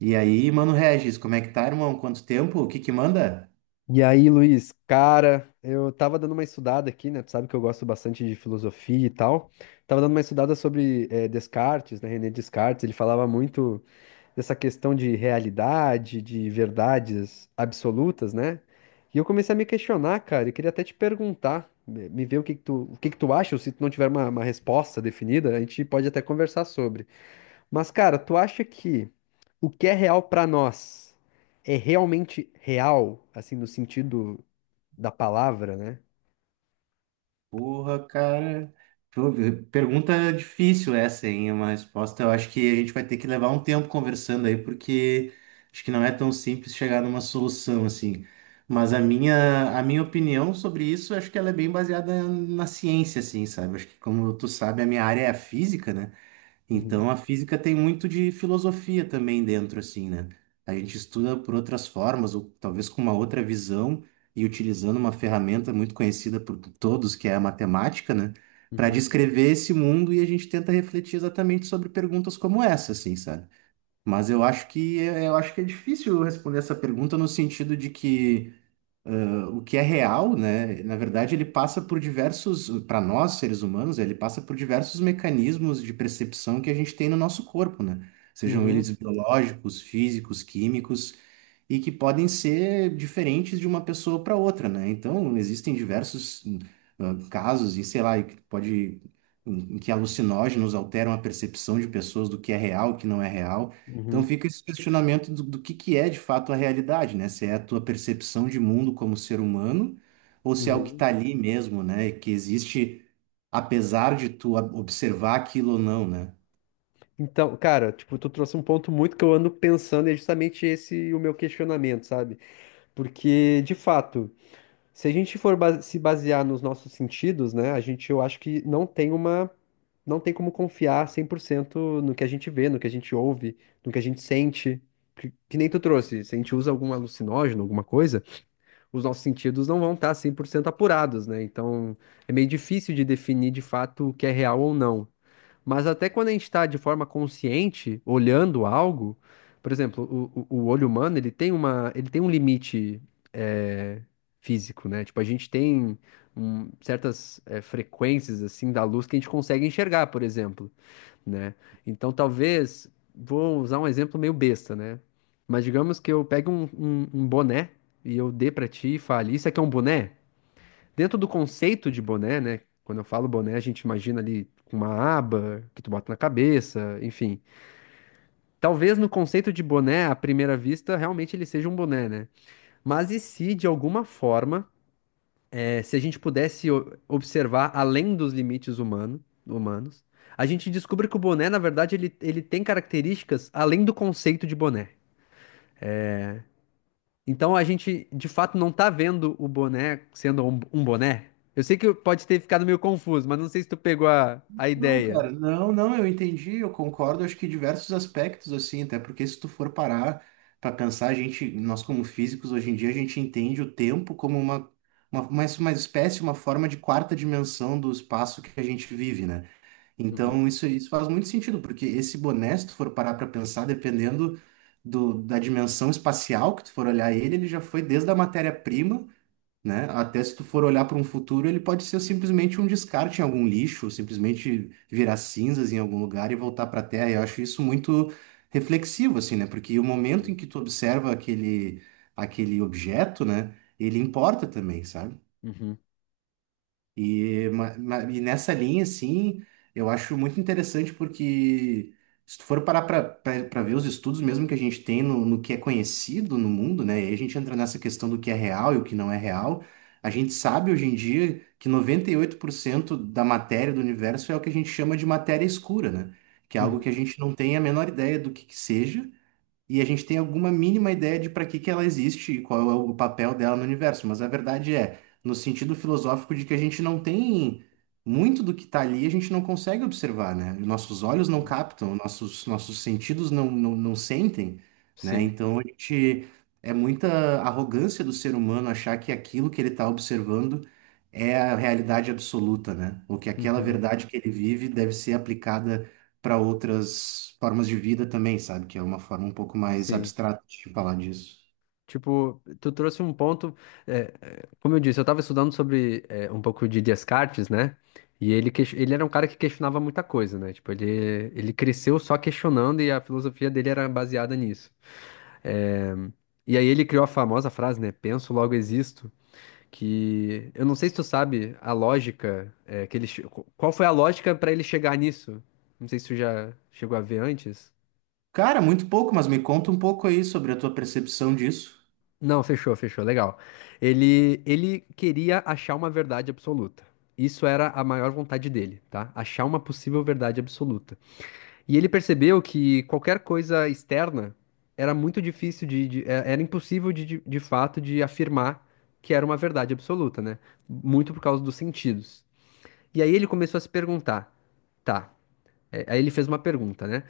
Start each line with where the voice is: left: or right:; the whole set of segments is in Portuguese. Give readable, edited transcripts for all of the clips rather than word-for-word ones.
right: E aí, mano Regis, como é que tá, irmão? Quanto tempo? O que que manda?
left: E aí, Luiz, cara, eu tava dando uma estudada aqui, né? Tu sabe que eu gosto bastante de filosofia e tal. Tava dando uma estudada sobre Descartes, né? René Descartes. Ele falava muito dessa questão de realidade, de verdades absolutas, né? E eu comecei a me questionar, cara, e queria até te perguntar, me ver o que que tu, o que que tu acha, ou se tu não tiver uma resposta definida, a gente pode até conversar sobre. Mas, cara, tu acha que o que é real pra nós é realmente real, assim, no sentido da palavra, né?
right: Porra, cara. Pô, pergunta difícil essa, hein? Uma resposta eu acho que a gente vai ter que levar um tempo conversando aí, porque acho que não é tão simples chegar numa solução assim. Mas a minha opinião sobre isso, acho que ela é bem baseada na ciência, assim, sabe? Acho que, como tu sabe, a minha área é a física, né?
left: Uhum,
right: Então, a física tem muito de filosofia também dentro, assim, né? A gente estuda por outras formas, ou talvez com uma outra visão, e utilizando uma ferramenta muito conhecida por todos, que é a matemática, né? Para
left: uhum,
right: descrever esse mundo e a gente tenta refletir exatamente sobre perguntas como essa, assim, sabe? Mas eu acho que é, eu acho que é difícil responder essa pergunta no sentido de que o que é real, né? Na verdade, ele passa por diversos, para nós, seres humanos, ele passa por diversos mecanismos de percepção que a gente tem no nosso corpo, né? Sejam
left: uhum,
right: eles biológicos, físicos, químicos e que podem ser diferentes de uma pessoa para outra, né? Então, existem diversos casos, e sei lá, e que pode, em que alucinógenos alteram a percepção de pessoas do que é real, o que não é real. Então,
left: uhum,
right: fica esse questionamento do que é de fato a realidade, né? Se é a tua percepção de mundo como ser humano, ou se é o que
left: uhum.
right: está ali mesmo, né? Que existe, apesar de tu observar aquilo ou não, né?
left: Então, cara, tipo, tu trouxe um ponto muito que eu ando pensando e é justamente esse o meu questionamento, sabe? Porque, de fato. Se a gente for base- Se basear nos nossos sentidos, né, a gente, eu acho que não tem como confiar 100% no que a gente vê, no que a gente ouve, no que a gente sente. Que nem tu trouxe, se a gente usa algum alucinógeno, alguma coisa, os nossos sentidos não vão estar 100% apurados, né? Então, é meio difícil de definir de fato o que é real ou não. Mas até quando a gente está de forma consciente, olhando algo, por exemplo, o olho humano, ele tem um limite eh, físico, né? Tipo, a gente tem certas frequências, assim, da luz que a gente consegue enxergar, por exemplo, né? Então, talvez, vou usar um exemplo meio besta, né? Mas digamos que eu pegue um boné e eu dê pra ti e fale, isso aqui é um boné? Dentro do conceito de boné, né? Quando eu falo boné, a gente imagina ali com uma aba que tu bota na cabeça, enfim. Talvez no conceito de boné, à primeira vista, realmente ele seja um boné, né? Mas e se, de alguma forma, se a gente pudesse observar além dos humanos, a gente descobre que o boné, na verdade, ele tem características além do conceito de boné. Então a gente de fato não tá vendo o boné sendo um boné. Eu sei que pode ter ficado meio confuso, mas não sei se tu pegou a
right: Não,
left: ideia.
right: cara, não, eu entendi, eu concordo, acho que em diversos aspectos, assim, até porque se tu for parar para pensar, a gente, nós como físicos, hoje em dia, a gente entende o tempo como uma espécie, uma forma de quarta dimensão do espaço que a gente vive, né?
left: Uhum,
right: Então, isso faz muito sentido, porque esse boné, se tu for parar para pensar, dependendo da dimensão espacial que tu for olhar ele, ele já foi desde a matéria-prima, né? Até se tu for olhar para um futuro, ele pode ser simplesmente um descarte em algum lixo, simplesmente virar cinzas em algum lugar e voltar para a Terra. Eu acho isso muito reflexivo, assim, né? Porque o momento em
left: uhum,
right: que tu observa aquele objeto, né? Ele importa também, sabe?
left: uhum,
right: E, e nessa linha, assim, eu acho muito interessante porque se tu for parar para ver os estudos mesmo que a gente tem no, no que é conhecido no mundo, né? E aí a gente entra nessa questão do que é real e o que não é real. A gente sabe hoje em dia que 98% da matéria do universo é o que a gente chama de matéria escura, né? Que é algo
left: uhum,
right: que a gente não tem a menor ideia do que seja e a gente tem alguma mínima ideia de para que que ela existe e qual é o papel dela no universo. Mas a verdade é, no sentido filosófico de que a gente não tem muito do que está ali, a gente não consegue observar, né? Nossos olhos não
left: uhum.
right: captam, nossos, nossos sentidos não sentem, né?
left: Sim,
right: Então a gente é muita arrogância do ser humano achar que aquilo que ele está observando é a realidade absoluta, né? Ou que aquela
left: uhum,
right: verdade que ele vive deve ser aplicada para outras formas de vida também, sabe? Que é uma forma um pouco mais
left: sim.
right: abstrata de falar disso.
left: Tipo, tu trouxe um ponto. Como eu disse, eu tava estudando sobre um pouco de Descartes, né? Ele era um cara que questionava muita coisa, né? Tipo, ele cresceu só questionando e a filosofia dele era baseada nisso. É, e aí ele criou a famosa frase, né? Penso, logo existo. Que eu não sei se tu sabe a lógica qual foi a lógica para ele chegar nisso? Não sei se tu já chegou a ver antes.
right: Cara, muito pouco, mas me conta um pouco aí sobre a tua percepção disso.
left: Não, fechou, fechou, legal. Ele queria achar uma verdade absoluta. Isso era a maior vontade dele, tá? Achar uma possível verdade absoluta. E ele percebeu que qualquer coisa externa era muito difícil de, era impossível de fato de afirmar que era uma verdade absoluta, né? Muito por causa dos sentidos. E aí ele começou a se perguntar, tá? Aí ele fez uma pergunta, né?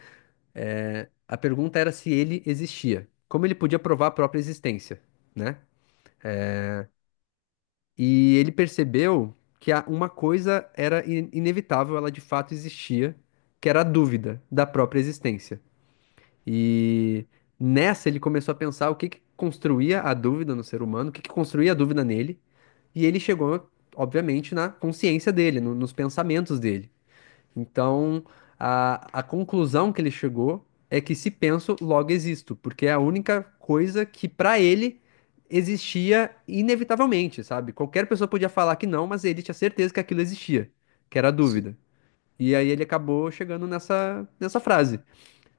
left: É, a pergunta era se ele existia, como ele podia provar a própria existência, né? E ele percebeu que uma coisa era inevitável, ela de fato existia, que era a dúvida da própria existência. E nessa ele começou a pensar o que que construía a dúvida no ser humano, o que que construía a dúvida nele, e ele chegou, obviamente, na consciência dele, nos pensamentos dele. Então, a conclusão que ele chegou é que se penso, logo existo, porque é a única coisa que para ele existia inevitavelmente, sabe? Qualquer pessoa podia falar que não, mas ele tinha certeza que aquilo existia, que era a
right: Sim.
left: dúvida. E aí ele acabou chegando nessa frase,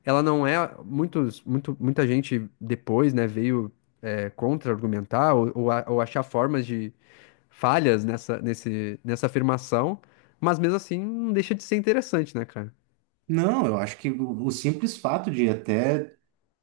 left: ela não é, muita gente depois, né, veio contra-argumentar ou achar formas de falhas nessa afirmação, mas mesmo assim não deixa de ser interessante, né, cara?
right: Não, eu acho que o simples fato de até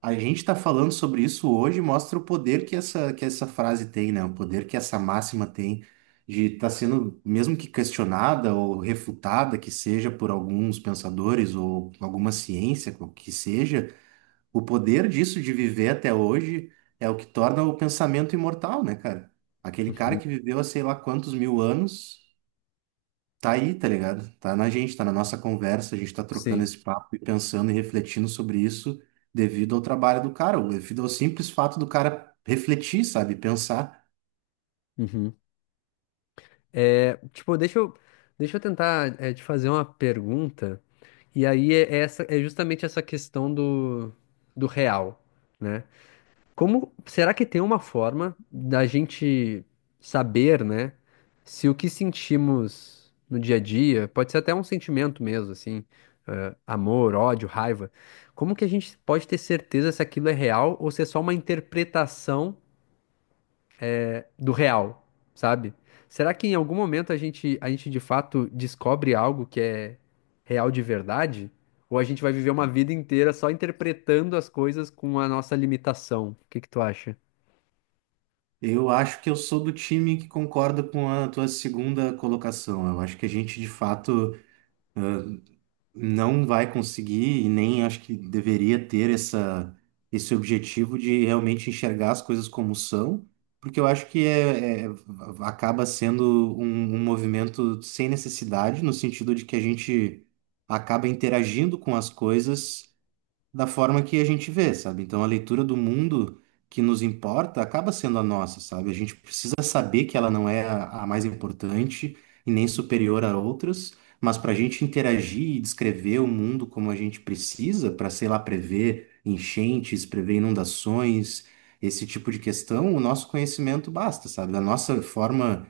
right: a gente estar falando sobre isso hoje mostra o poder que essa frase tem, né? O poder que essa máxima tem de estar sendo, mesmo que questionada ou refutada, que seja por alguns pensadores ou alguma ciência, qual que seja. O poder disso de viver até hoje é o que torna o pensamento imortal, né, cara? Aquele cara
left: Uhum.
right: que viveu há sei lá quantos mil anos, tá aí, tá ligado? Tá na gente, tá na nossa conversa, a gente tá trocando
left: Sim.
right: esse papo e pensando e refletindo sobre isso devido ao trabalho do cara, ou devido ao simples fato do cara refletir, sabe? Pensar.
left: Uhum. É, tipo, deixa eu tentar te fazer uma pergunta, e aí é justamente essa questão do, do real. Né? Como será que tem uma forma da gente saber, né, se o que sentimos no dia a dia, pode ser até um sentimento mesmo, assim, amor, ódio, raiva, como que a gente pode ter certeza se aquilo é real ou se é só uma interpretação do real, sabe? Será que em algum momento a gente de fato descobre algo que é real de verdade? Ou a gente vai viver uma vida inteira só interpretando as coisas com a nossa limitação? O que que tu acha?
right: Eu acho que eu sou do time que concorda com a tua segunda colocação. Eu acho que a gente, de fato, não vai conseguir e nem acho que deveria ter esse objetivo de realmente enxergar as coisas como são, porque eu acho que acaba sendo um, um movimento sem necessidade, no sentido de que a gente acaba interagindo com as coisas da forma que a gente vê, sabe? Então a leitura do mundo que nos importa acaba sendo a nossa, sabe? A gente precisa saber que ela não é a mais importante e nem superior a outras, mas para a gente interagir e descrever o mundo como a gente precisa, para, sei lá, prever enchentes, prever inundações, esse tipo de questão, o nosso conhecimento basta, sabe? A nossa forma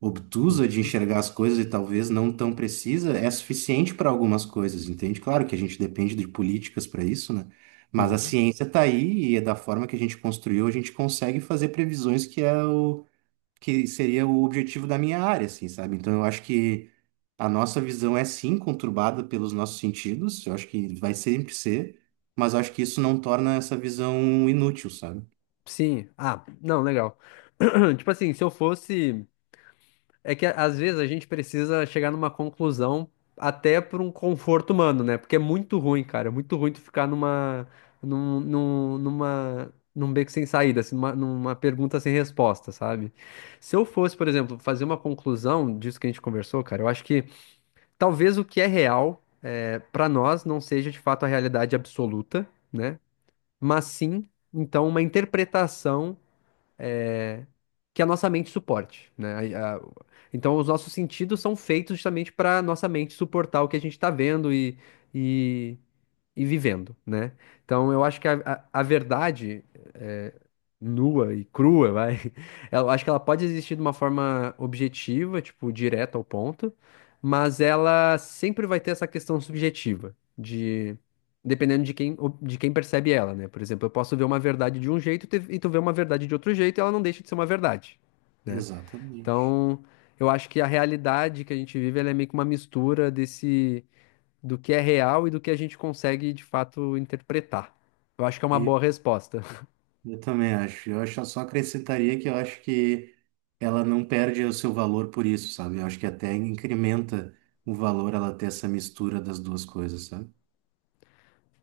right: obtusa de enxergar as coisas e talvez não tão precisa, é suficiente para algumas coisas, entende? Claro que a gente depende de políticas para isso, né? Mas a
left: Uhum.
right: ciência está aí e é da forma que a gente construiu, a gente consegue fazer previsões que é o que seria o objetivo da minha área, assim, sabe? Então eu acho que a nossa visão é sim conturbada pelos nossos sentidos, eu acho que vai sempre ser, mas eu acho que isso não torna essa visão inútil, sabe?
left: Sim. Ah, não, legal. Tipo assim, se eu fosse. É que às vezes a gente precisa chegar numa conclusão até por um conforto humano, né? Porque é muito ruim, cara. É muito ruim tu ficar numa. Num beco sem saída, assim, numa pergunta sem resposta, sabe? Se eu fosse, por exemplo, fazer uma conclusão disso que a gente conversou, cara, eu acho que talvez o que é real para nós não seja de fato a realidade absoluta, né? Mas sim, então, uma interpretação. é, que a nossa mente suporte, né? A- a- então, os nossos sentidos são feitos justamente para nossa mente suportar o que a gente está vendo e vivendo, né? Então eu acho que a verdade é, nua e crua, vai, eu acho que ela pode existir de uma forma objetiva, tipo, direta ao ponto, mas ela sempre vai ter essa questão subjetiva, de dependendo de quem percebe ela, né? Por exemplo, eu posso ver uma verdade de um jeito e e tu vê uma verdade de outro jeito e ela não deixa de ser uma verdade, né?
right: Exatamente.
left: Então, eu acho que a realidade que a gente vive, ela é meio que uma mistura desse do que é real e do que a gente consegue de fato interpretar. Eu acho que é uma boa resposta.
right: Eu também acho. Eu acho, eu só acrescentaria que eu acho que ela não perde o seu valor por isso, sabe? Eu acho que até incrementa o valor ela ter essa mistura das duas coisas, sabe?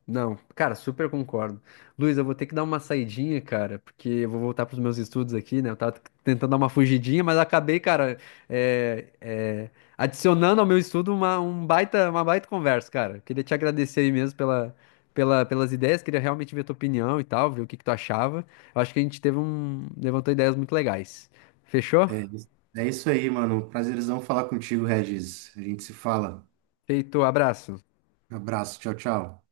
left: Não, cara, super concordo. Luiz, eu vou ter que dar uma saidinha, cara, porque eu vou voltar pros meus estudos aqui, né? Eu tava tentando dar uma fugidinha, mas acabei, cara, é, é, adicionando ao meu estudo um baita, uma baita conversa, cara. Queria te agradecer aí mesmo pelas ideias, queria realmente ver tua opinião e tal, ver o que que tu achava. Eu acho que a gente teve levantou ideias muito legais. Fechou?
right: É, isso- É isso aí, mano. Prazerzão falar contigo, Regis. A gente se fala.
left: Feito, abraço.
right: Abraço, tchau, tchau.